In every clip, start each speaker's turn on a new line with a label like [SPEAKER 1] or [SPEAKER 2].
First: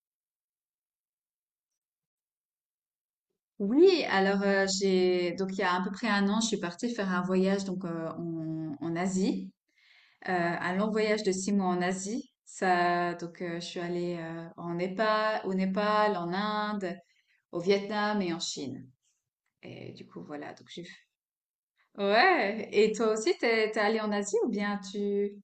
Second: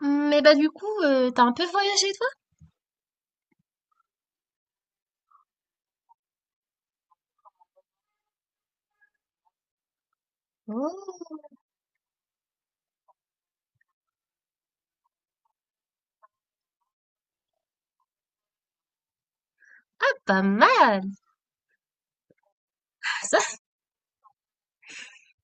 [SPEAKER 1] Mais bah du coup, t'as un peu voyagé toi?
[SPEAKER 2] Oui, alors j'ai donc il y a à peu près un an, je suis partie faire un voyage donc en Asie, un long voyage de six
[SPEAKER 1] Oh,
[SPEAKER 2] mois en Asie. Ça, donc je suis allée au Népal, en Inde, au Vietnam et en Chine. Et du
[SPEAKER 1] ah,
[SPEAKER 2] coup
[SPEAKER 1] pas
[SPEAKER 2] voilà, donc j'ai.
[SPEAKER 1] mal!
[SPEAKER 2] Ouais. Et toi aussi,
[SPEAKER 1] Ça, c'est-
[SPEAKER 2] t'es allée en Asie ou bien tu?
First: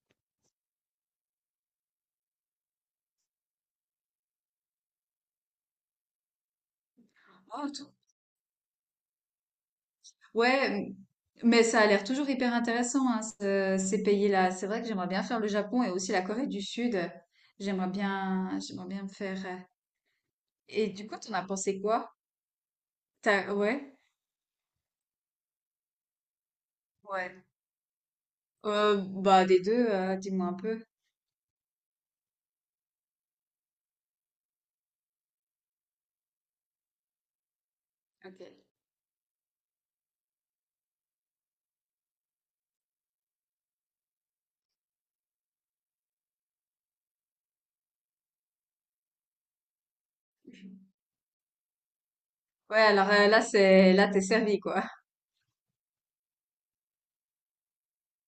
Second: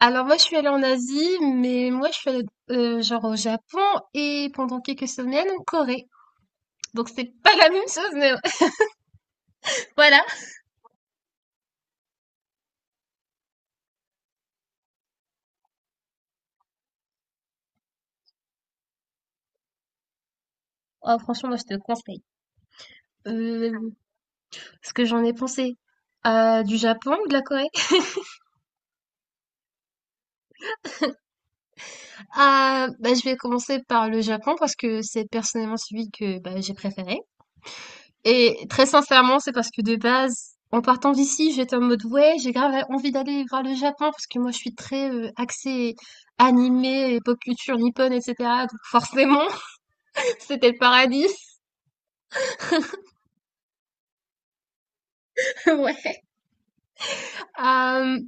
[SPEAKER 1] Alors moi je suis allée en Asie, mais moi je suis allée genre au Japon et pendant quelques semaines en Corée. Donc c'est pas la
[SPEAKER 2] Oh,
[SPEAKER 1] même chose, mais voilà.
[SPEAKER 2] ouais, mais ça a l'air toujours hyper intéressant, hein, ces pays-là. C'est vrai que j'aimerais bien faire le Japon et aussi la Corée du Sud. J'aimerais bien me faire. Et du coup,
[SPEAKER 1] Oh,
[SPEAKER 2] t'en as
[SPEAKER 1] franchement, moi je te
[SPEAKER 2] pensé quoi?
[SPEAKER 1] conseille. Euh,
[SPEAKER 2] Ouais,
[SPEAKER 1] ce que j'en ai pensé du Japon ou de
[SPEAKER 2] ouais.
[SPEAKER 1] la Corée?
[SPEAKER 2] Bah des deux, dis-moi un peu.
[SPEAKER 1] Ah bah, je vais commencer par le Japon parce que c'est personnellement celui que bah, j'ai préféré.
[SPEAKER 2] Ok.
[SPEAKER 1] Et très sincèrement, c'est parce que de base, en partant d'ici, j'étais en mode ouais, j'ai grave envie d'aller voir le Japon parce que moi je suis très axée animé, pop culture nippone, etc. Donc forcément, c'était le paradis.
[SPEAKER 2] Ouais, alors là t'es servi quoi.
[SPEAKER 1] Ouais. Euh,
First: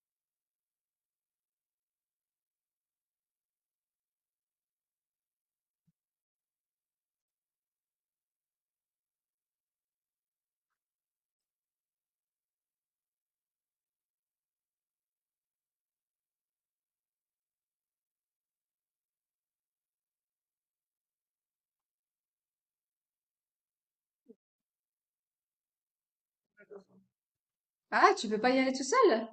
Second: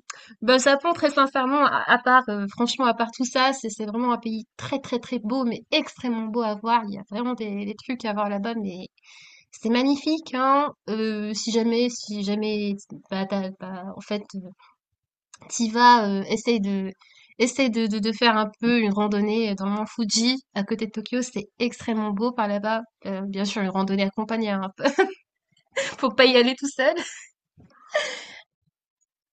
[SPEAKER 1] bah, le Japon, très sincèrement, à part, franchement, à part tout ça, c'est vraiment un pays très très très beau, mais extrêmement beau à voir. Il y a vraiment des trucs à voir là-bas, mais c'est magnifique, hein. Si jamais, bah, bah, en fait, t'y vas, essaye de faire un peu une randonnée, dans le mont Fuji, à côté de Tokyo. C'est extrêmement beau par là-bas. Bien sûr, une randonnée accompagnée, hein, faut pas y aller tout seul.
[SPEAKER 2] Ah, tu peux pas y aller tout seul?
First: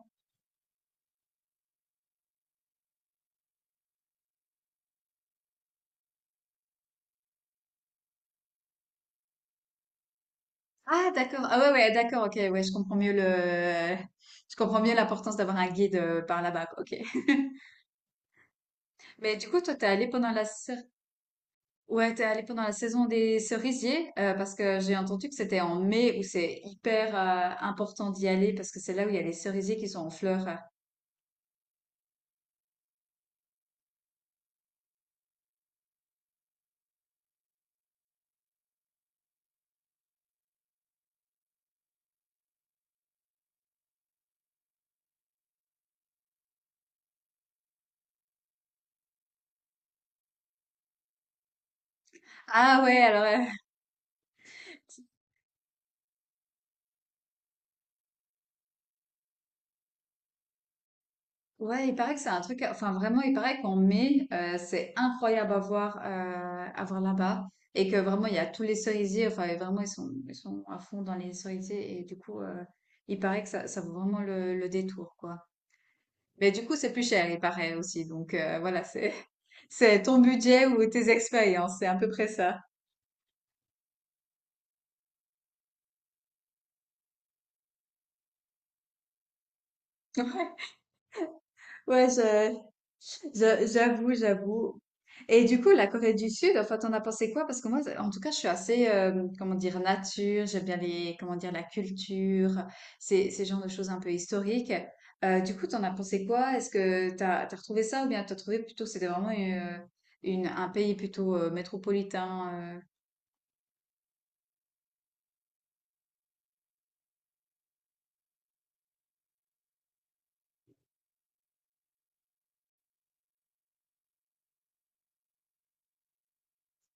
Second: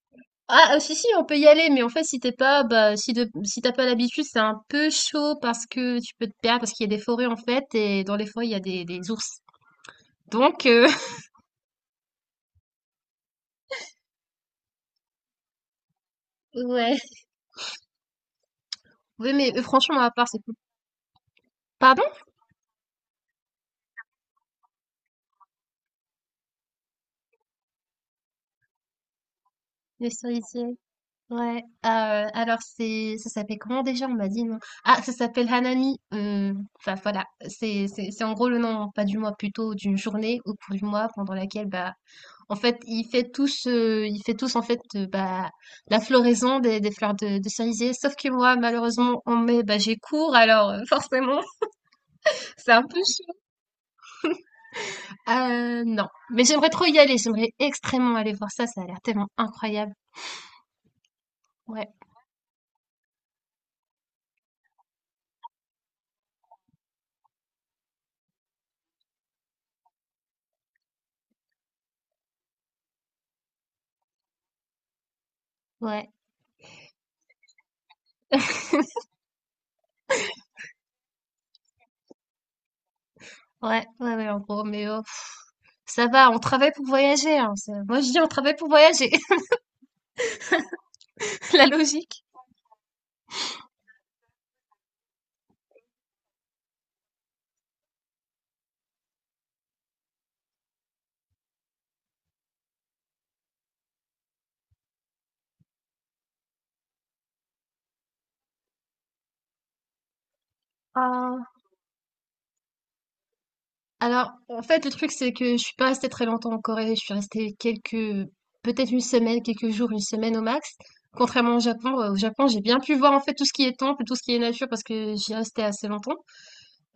[SPEAKER 1] Ah, si, on peut y aller, mais en fait, si t'as pas l'habitude, c'est un peu chaud parce que tu peux te perdre, parce qu'il y a des forêts, en fait, et dans les forêts, il y a des ours. Donc
[SPEAKER 2] Ah, d'accord. Ah ouais, ouais, d'accord. Ok, ouais, je comprends mieux l'importance d'avoir un guide par là-bas, quoi. Ok.
[SPEAKER 1] ouais. Oui,
[SPEAKER 2] Mais du
[SPEAKER 1] mais
[SPEAKER 2] coup, toi, t'es
[SPEAKER 1] franchement,
[SPEAKER 2] allé
[SPEAKER 1] à part,
[SPEAKER 2] pendant
[SPEAKER 1] c'est
[SPEAKER 2] la
[SPEAKER 1] cool. Pardon?
[SPEAKER 2] ouais, t'es allé pendant la saison des cerisiers, parce que j'ai entendu que c'était en mai où c'est hyper important d'y aller parce que c'est là où il y a les cerisiers qui sont
[SPEAKER 1] Les
[SPEAKER 2] en fleurs.
[SPEAKER 1] cerisiers. Ouais, ah, alors c'est ça s'appelle comment déjà? On m'a dit non. Ah, ça s'appelle Hanami, enfin voilà, c'est en gros le nom, pas du mois, plutôt d'une journée au cours du mois pendant laquelle, bah, en fait, il fait tous en fait, bah, la floraison des fleurs de cerisier. Sauf que moi, malheureusement, en mai, bah, j'ai cours alors, forcément, c'est
[SPEAKER 2] Ah
[SPEAKER 1] un
[SPEAKER 2] ouais,
[SPEAKER 1] peu
[SPEAKER 2] alors
[SPEAKER 1] chaud. Non, mais j'aimerais trop y aller, j'aimerais extrêmement aller voir ça, ça a l'air tellement incroyable. Ouais,
[SPEAKER 2] ouais, il paraît que c'est un truc, enfin vraiment, il paraît qu'en mai, c'est incroyable à voir, à voir là-bas et que vraiment il y a tous les cerisiers, enfin et vraiment ils sont à fond dans les cerisiers et du coup il paraît que ça vaut vraiment le détour quoi.
[SPEAKER 1] ouais,
[SPEAKER 2] Mais du coup, c'est plus cher, il paraît aussi. Donc voilà, c'est c'est ton budget ou tes expériences, c'est à peu près ça.
[SPEAKER 1] ouais, ouais, ouais, en gros, mais oh. Ça va, on travaille pour voyager, hein, moi, je dis on travaille pour voyager, la
[SPEAKER 2] Ouais,
[SPEAKER 1] logique.
[SPEAKER 2] j'avoue, j'avoue. Et du coup, la Corée du Sud, enfin, t'en as pensé quoi? Parce que moi, en tout cas, je suis assez, comment dire, nature. J'aime bien les, comment dire, la culture, ces genres de choses un peu historiques. Du coup, t'en as pensé quoi? Est-ce que t'as retrouvé ça ou bien t'as trouvé plutôt que c'était vraiment une, un pays plutôt
[SPEAKER 1] Ah,
[SPEAKER 2] métropolitain?
[SPEAKER 1] Alors, en fait, le truc, c'est que je suis pas restée très longtemps en Corée. Je suis restée quelques, peut-être une semaine, quelques jours, une semaine au max. Contrairement au Japon, j'ai bien pu voir en fait tout ce qui est temple, tout ce qui est nature, parce que j'y restais assez longtemps.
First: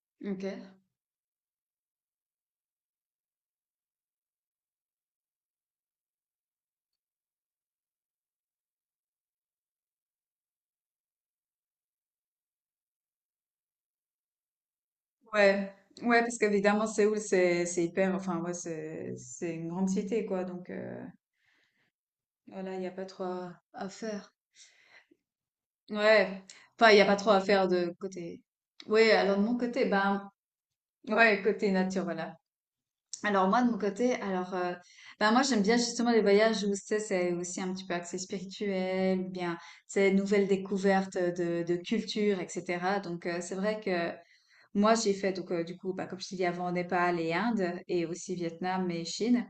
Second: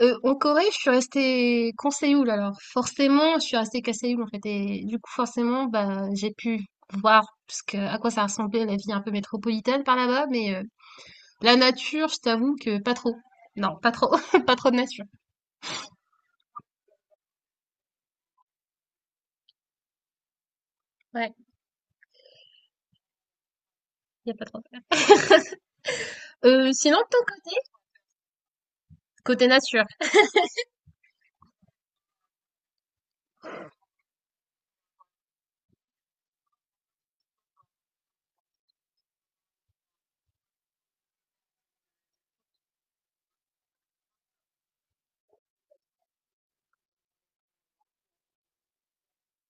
[SPEAKER 1] Euh, en
[SPEAKER 2] Ok.
[SPEAKER 1] Corée, je suis restée qu'en Séoul. Alors, forcément, je suis restée qu'à Séoul en fait, et du coup, forcément, bah, j'ai pu voir parce que à quoi ça ressemblait la vie un peu métropolitaine par là-bas, mais la nature, je t'avoue que pas trop. Non, pas trop. Pas trop de nature.
[SPEAKER 2] Ouais, ouais, parce qu'évidemment, Séoul, c'est hyper, enfin, ouais, c'est une grande cité, quoi. Donc,
[SPEAKER 1] Ouais,
[SPEAKER 2] voilà, il n'y a pas trop à
[SPEAKER 1] y
[SPEAKER 2] faire.
[SPEAKER 1] a pas trop.
[SPEAKER 2] Ouais,
[SPEAKER 1] Euh,
[SPEAKER 2] enfin, il
[SPEAKER 1] sinon,
[SPEAKER 2] n'y a
[SPEAKER 1] de
[SPEAKER 2] pas
[SPEAKER 1] ton
[SPEAKER 2] trop à
[SPEAKER 1] côté,
[SPEAKER 2] faire de côté. Oui, alors de
[SPEAKER 1] côté
[SPEAKER 2] mon
[SPEAKER 1] nature.
[SPEAKER 2] côté, ben, ouais, côté nature, voilà. Alors, moi, de mon côté, alors, ben, moi, j'aime bien justement les voyages où, tu sais, c'est aussi un petit peu axé spirituel, bien, c'est nouvelles découvertes de culture, etc. Donc, c'est vrai que. Moi, j'ai fait donc du coup, bah, comme je t'ai dit avant, Népal et Inde et aussi Vietnam et Chine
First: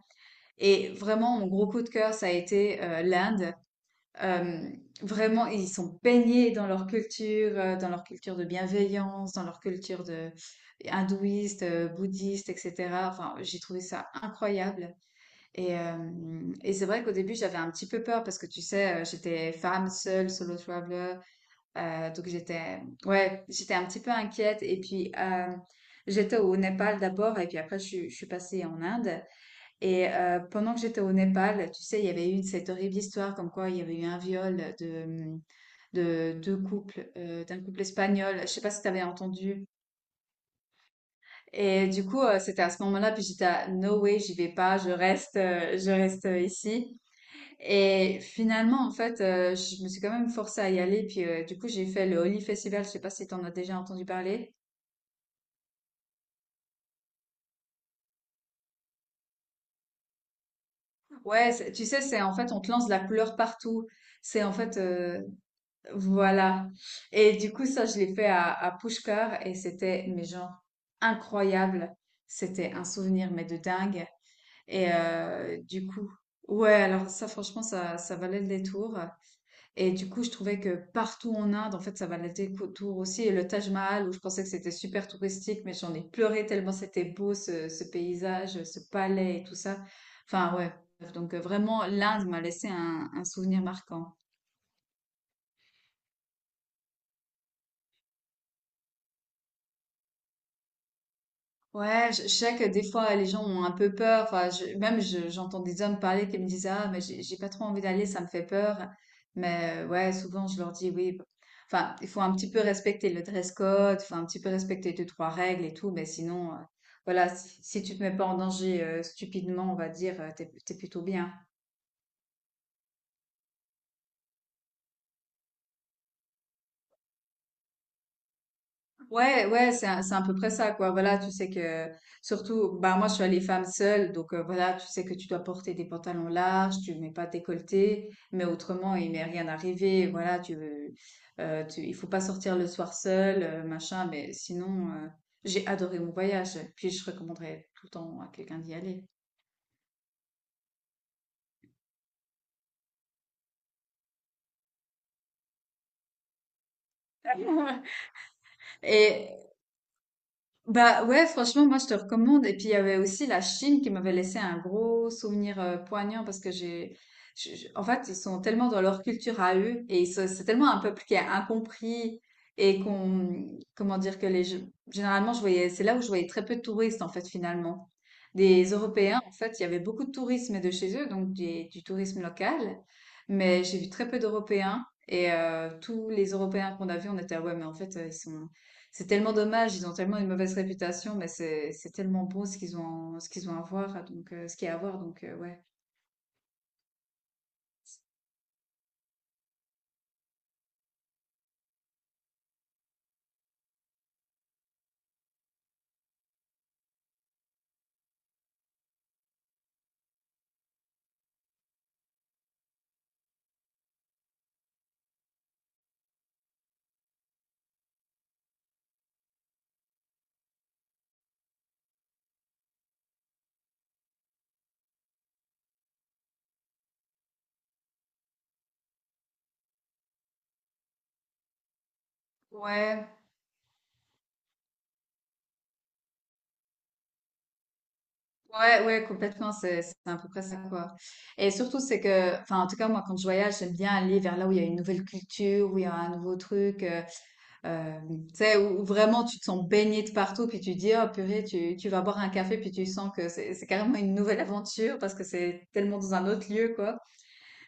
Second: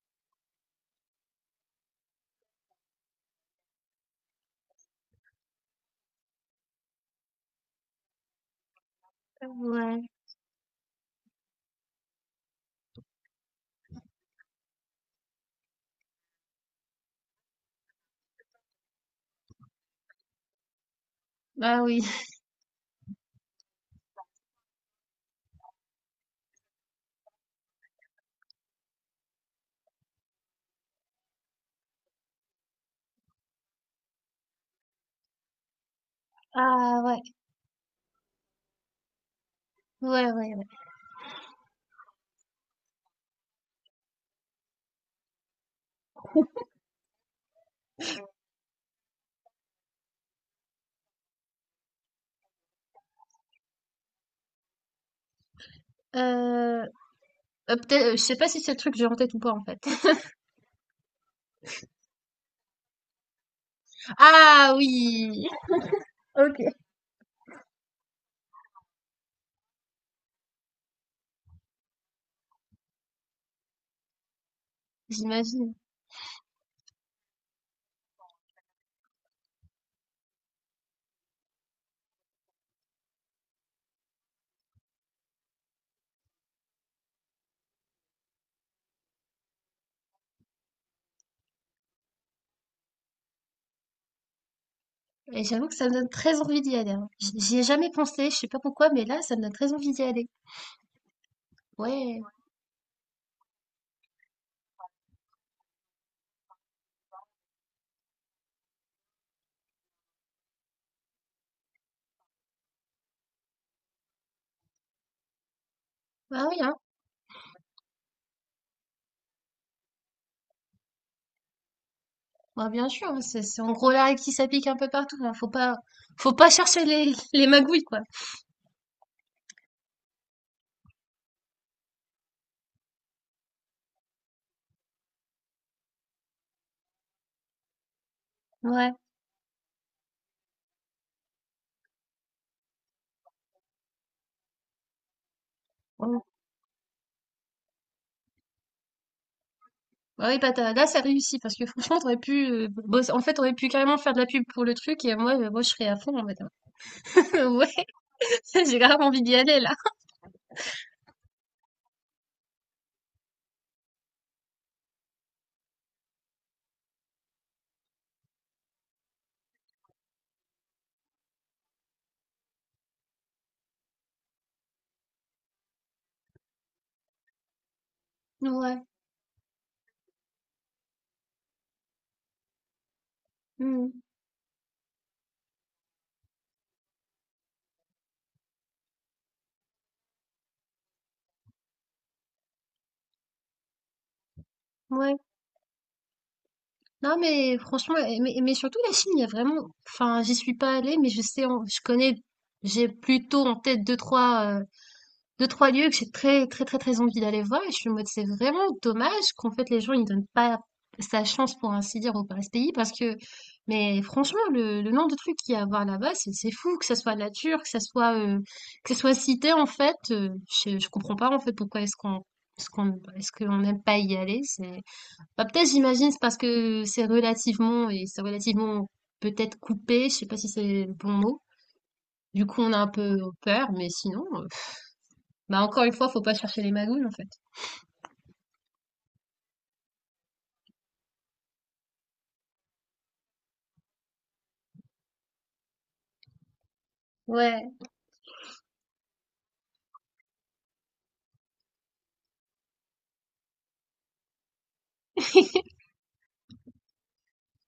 [SPEAKER 2] et vraiment mon gros coup de cœur, ça a été, l'Inde. Vraiment, ils sont baignés dans leur culture de bienveillance, dans leur
[SPEAKER 1] Ouais.
[SPEAKER 2] culture de hindouiste, bouddhiste et cetera. Enfin, j'ai trouvé ça incroyable et hem et c'est vrai qu'au début, j'avais un petit peu peur parce que tu sais, j'étais femme seule, solo traveler
[SPEAKER 1] Bah oui.
[SPEAKER 2] donc j'étais, ouais, j'étais un petit peu inquiète. Et puis j'étais au Népal d'abord, et puis après je suis passée en Inde. Et pendant que j'étais au Népal, tu sais, il y avait eu cette horrible histoire comme quoi il y avait eu un viol de deux
[SPEAKER 1] Ah
[SPEAKER 2] couples,
[SPEAKER 1] ouais.
[SPEAKER 2] d'un couple espagnol. Je sais pas si tu avais entendu.
[SPEAKER 1] Ouais, ouais, ouais.
[SPEAKER 2] Et du coup, c'était à ce moment-là, puis j'étais à no way, j'y vais pas, je reste, ici. Et finalement, en fait, je me suis quand même forcée à y aller. Puis du coup, j'ai fait le Holi Festival. Je sais pas si tu en as déjà entendu parler.
[SPEAKER 1] Euh, peut-être, je sais pas si c'est le truc que j'ai en tête ou pas en fait.
[SPEAKER 2] Ouais, tu sais, c'est en fait, on te lance de la couleur partout. C'est en
[SPEAKER 1] Ah
[SPEAKER 2] fait,
[SPEAKER 1] oui, ok.
[SPEAKER 2] voilà. Et du coup, ça, je l'ai fait à Pushkar et c'était, mais genre, incroyable. C'était un souvenir, mais de dingue. Et
[SPEAKER 1] J'imagine.
[SPEAKER 2] du coup, ouais, alors ça, franchement, ça valait le détour. Et du coup, je trouvais que partout en Inde, en fait, ça valait autour aussi. Et le Taj Mahal, où je pensais que c'était super touristique, mais j'en ai pleuré tellement c'était beau ce paysage, ce palais et tout ça. Enfin, ouais. Donc, vraiment, l'Inde m'a laissé un souvenir marquant.
[SPEAKER 1] Et j'avoue que ça me donne très envie d'y aller, hein. J'y ai jamais pensé, je sais pas pourquoi, mais là, ça me donne très envie d'y aller.
[SPEAKER 2] Ouais,
[SPEAKER 1] Ouais,
[SPEAKER 2] je sais que des fois les gens ont un peu peur. Enfin, même j'entends des hommes parler qui me disent ah mais j'ai pas trop envie d'aller, ça me fait peur. Mais ouais, souvent je leur dis oui. bon.» Enfin, il faut un petit peu respecter le dress code, faut un petit peu respecter deux trois règles et tout. Mais
[SPEAKER 1] bah
[SPEAKER 2] sinon,
[SPEAKER 1] oui, hein.
[SPEAKER 2] voilà, si tu te mets pas en danger stupidement, on va dire, t'es plutôt bien.
[SPEAKER 1] Bah bien sûr, hein, c'est en gros là qui s'applique un peu partout, hein. Faut pas chercher les, les magouilles quoi.
[SPEAKER 2] Ouais, ouais, c'est à peu près ça, quoi. Voilà, tu sais que, surtout, bah, moi, je suis allée femme seule, donc voilà, tu sais que tu dois porter des pantalons larges, tu mets pas de décolleté, mais
[SPEAKER 1] Ouais.
[SPEAKER 2] autrement, il m'est rien arrivé. Voilà, il faut pas sortir le soir seul, machin, mais sinon, j'ai adoré mon
[SPEAKER 1] Ouais.
[SPEAKER 2] voyage, puis je recommanderais tout le temps à quelqu'un d'y aller.
[SPEAKER 1] Bah oui, bah là, ça réussit parce que franchement, t'aurais pu en fait, t'aurais pu carrément faire de la pub pour le truc et moi je serais à fond en mode. Ouais, j'ai grave envie d'y
[SPEAKER 2] Et,
[SPEAKER 1] aller là.
[SPEAKER 2] Bah ouais, franchement, moi je te recommande. Et puis il y avait aussi la Chine qui m'avait laissé un gros souvenir poignant parce que en fait, ils sont tellement dans leur culture à eux et c'est tellement un peuple qui est incompris et qu'on, comment dire que généralement je voyais, c'est là où je voyais très peu de touristes en fait finalement. Des
[SPEAKER 1] Ouais,
[SPEAKER 2] Européens, en fait, il y avait beaucoup de tourisme de chez eux, donc du tourisme local, mais j'ai vu
[SPEAKER 1] hmm,
[SPEAKER 2] très peu d'Européens. Et tous les Européens qu'on a vus, on était, ah ouais, mais en fait, ils sont c'est tellement dommage, ils ont tellement une mauvaise réputation, mais c'est tellement beau ce qu'ils ont à voir, donc ce qu'il y a à voir,
[SPEAKER 1] ouais.
[SPEAKER 2] donc ouais.
[SPEAKER 1] Non, mais franchement, mais surtout la Chine, il y a vraiment. Enfin, j'y suis pas allée, mais je sais, je connais, j'ai plutôt en tête deux, trois. 2 trois lieux que j'ai très, très, très, très envie d'aller voir. Et je suis en mode c'est vraiment dommage qu'en fait les gens ils donnent pas sa chance pour ainsi dire au Paris Pays, parce que mais franchement, le nombre de trucs qu'il y a à voir là-bas, c'est fou, que ça soit nature, que ça soit cité en fait, je comprends pas en fait pourquoi est-ce qu'on n'aime pas y aller. C'est bah, peut-être j'imagine c'est parce que c'est relativement, peut-être, coupé, je sais pas si c'est le bon mot, du coup on a un
[SPEAKER 2] Ouais,
[SPEAKER 1] peu peur. Mais sinon bah encore une fois, faut pas chercher les magouilles en fait.
[SPEAKER 2] ouais, ouais, complètement, c'est à peu près ça quoi. Et surtout c'est que, enfin en tout cas moi quand je voyage, j'aime bien aller vers là où il y a une nouvelle culture, où il y a un nouveau truc,
[SPEAKER 1] Ouais,
[SPEAKER 2] euh, tu sais où vraiment tu te sens baigné de partout, puis tu dis oh purée, tu vas boire un café, puis tu sens que c'est carrément une nouvelle aventure parce que c'est tellement dans un autre lieu quoi.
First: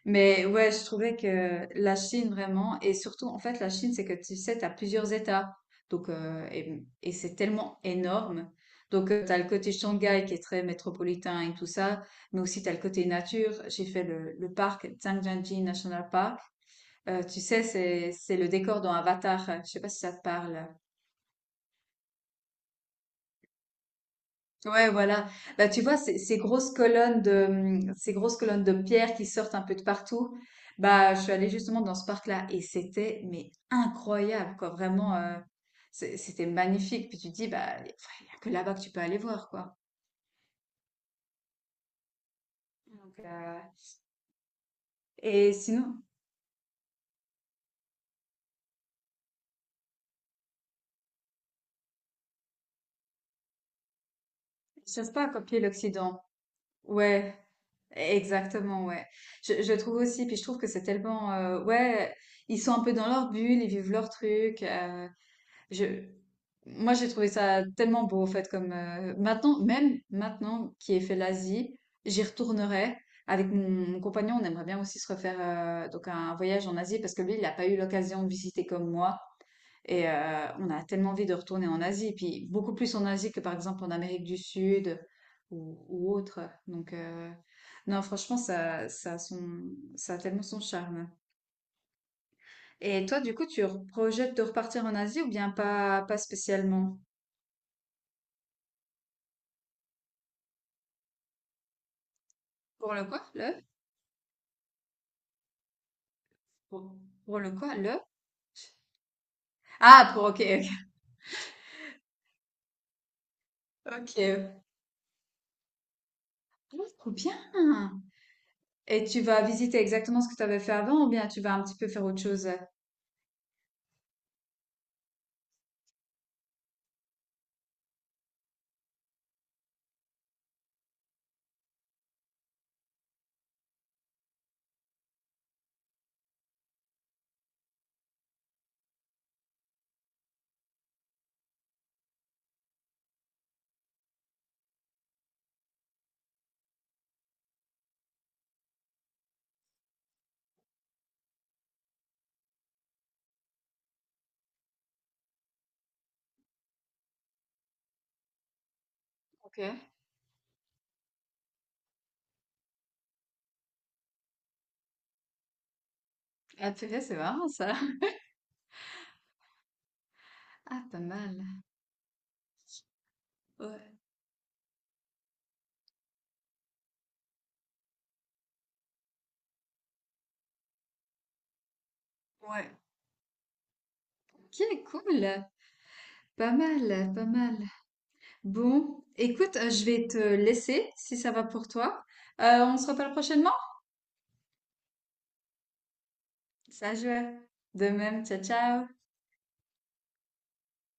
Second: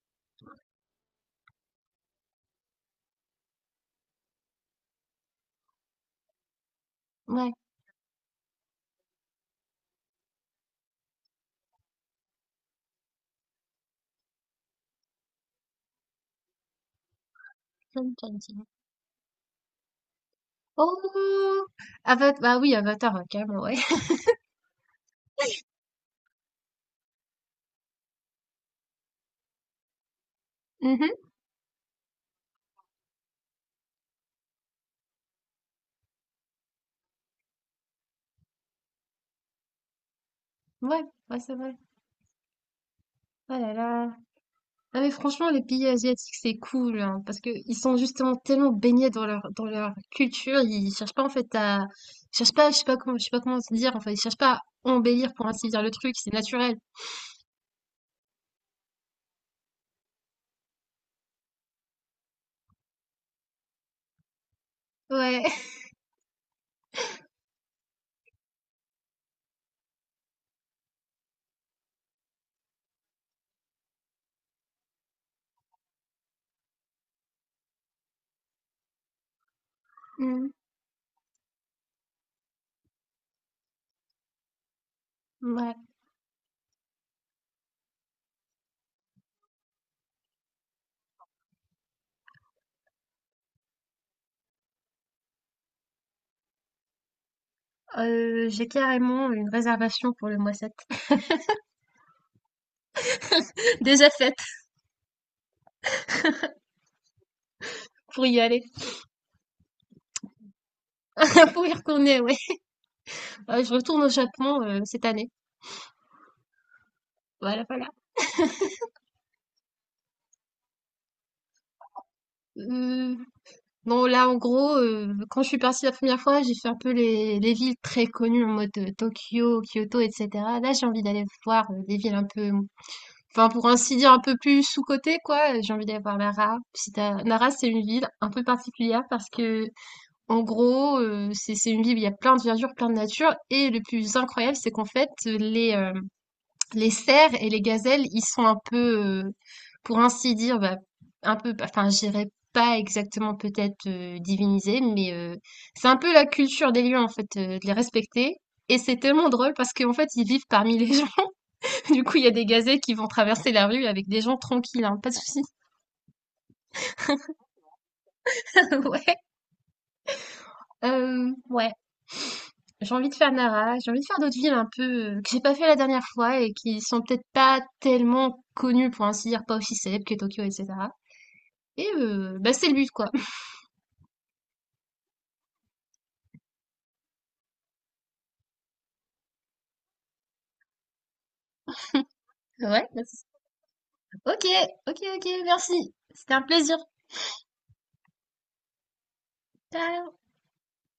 [SPEAKER 2] Mais ouais, je trouvais que la Chine vraiment, et surtout en fait la Chine, c'est que tu sais, tu as plusieurs États, donc et c'est
[SPEAKER 1] ouais,
[SPEAKER 2] tellement énorme. Donc tu as le côté Shanghai qui est très métropolitain et tout ça, mais aussi tu as le côté nature. J'ai fait le parc Zhangjiajie National Park. Tu sais, c'est
[SPEAKER 1] comme t'as
[SPEAKER 2] c'est le
[SPEAKER 1] dit.
[SPEAKER 2] décor dans Avatar. Je sais pas si ça te parle.
[SPEAKER 1] Oh! Avatar, bah oui, Avatar, hein, carrément, ouais.
[SPEAKER 2] Ouais, voilà. Bah, tu vois, ces grosses colonnes de pierre qui sortent un peu de partout. Bah,
[SPEAKER 1] Mhm.
[SPEAKER 2] je suis allée justement dans ce parc-là et c'était, mais incroyable, quoi. Vraiment, c'était magnifique. Puis tu te dis, bah, il n'y a que là-bas que tu peux aller voir, quoi.
[SPEAKER 1] Ouais, ouais, c'est vrai.
[SPEAKER 2] Donc,
[SPEAKER 1] Oh là là. Ah mais franchement,
[SPEAKER 2] et
[SPEAKER 1] les pays
[SPEAKER 2] sinon,
[SPEAKER 1] asiatiques, c'est cool, hein, parce que ils sont justement tellement baignés dans leur culture, ils cherchent pas en fait à, ils cherchent pas, je sais pas comment se dire, enfin, ils cherchent pas à
[SPEAKER 2] je cherche pas à
[SPEAKER 1] embellir pour
[SPEAKER 2] copier
[SPEAKER 1] ainsi dire le truc,
[SPEAKER 2] l'Occident.
[SPEAKER 1] c'est naturel.
[SPEAKER 2] Ouais, exactement, ouais. Je trouve aussi, puis je trouve que c'est tellement, ouais, ils sont un peu dans leur bulle, ils vivent leur truc.
[SPEAKER 1] Ouais.
[SPEAKER 2] Je, moi, j'ai trouvé ça tellement beau, en fait, comme maintenant, même maintenant qui est fait l'Asie, j'y retournerai. Avec mon compagnon, on aimerait bien aussi se refaire donc un voyage en Asie parce que lui, il n'a pas eu l'occasion de visiter comme moi. Et
[SPEAKER 1] Mhm.
[SPEAKER 2] on a tellement envie de retourner en Asie, puis beaucoup plus en Asie que par exemple en Amérique du Sud
[SPEAKER 1] Ouais.
[SPEAKER 2] ou autre. Donc, non, franchement, ça a tellement son charme. Et toi, du coup, projettes de repartir en Asie ou bien pas, pas spécialement?
[SPEAKER 1] J'ai carrément une réservation pour le mois sept.
[SPEAKER 2] Pour le quoi? Le?
[SPEAKER 1] Déjà faite,
[SPEAKER 2] Pour, pour le quoi? Le?
[SPEAKER 1] pour y aller.
[SPEAKER 2] Ah, pour, ok, ok.
[SPEAKER 1] Pour y retourner, ouais. Je retourne au
[SPEAKER 2] Ok.
[SPEAKER 1] Japon cette année.
[SPEAKER 2] Oh, trop bien.
[SPEAKER 1] Voilà, voilà.
[SPEAKER 2] Et tu vas visiter exactement ce que tu avais fait avant ou bien tu vas un petit peu faire autre chose?
[SPEAKER 1] Euh, non, là, en gros, quand je suis partie la première fois, j'ai fait un peu les villes très connues en mode Tokyo, Kyoto, etc. Là, j'ai envie d'aller voir des villes un peu, enfin, pour ainsi dire, un peu plus sous-cotées, quoi. J'ai envie d'aller voir Nara. Si t'as- Nara, c'est une ville un peu particulière parce que, en gros, c'est une ville où il y a plein de verdure, plein de nature. Et le plus incroyable, c'est qu'en fait, les cerfs et les gazelles, ils sont un peu, pour ainsi dire, bah, un peu, enfin, je dirais pas exactement peut-être divinisés, mais c'est un peu la culture des lions, en fait, de les respecter. Et c'est tellement drôle
[SPEAKER 2] Ok.
[SPEAKER 1] parce qu'en fait, ils vivent parmi les gens. Du coup, il y a des gazelles qui vont traverser la rue avec des gens tranquilles, hein, pas de soucis.
[SPEAKER 2] Ah, purée, c'est marrant ça.
[SPEAKER 1] Ouais.
[SPEAKER 2] Ah, pas mal.
[SPEAKER 1] Ouais. J'ai envie de faire Nara, j'ai
[SPEAKER 2] Ouais.
[SPEAKER 1] envie de faire d'autres villes un peu que j'ai pas fait la dernière fois et qui sont peut-être pas tellement connues, pour ainsi dire, pas aussi célèbres que Tokyo, etc. Et bah, c'est
[SPEAKER 2] Ouais.
[SPEAKER 1] le but, quoi.
[SPEAKER 2] Ok, cool. Pas mal, pas mal. Bon, écoute, je vais te laisser si ça va pour toi. On
[SPEAKER 1] Ouais,
[SPEAKER 2] se
[SPEAKER 1] bah,
[SPEAKER 2] reparle prochainement?
[SPEAKER 1] ok, ok, ok, merci. C'était un plaisir.
[SPEAKER 2] Ça joue. De même, ciao, ciao.
[SPEAKER 1] Ciao.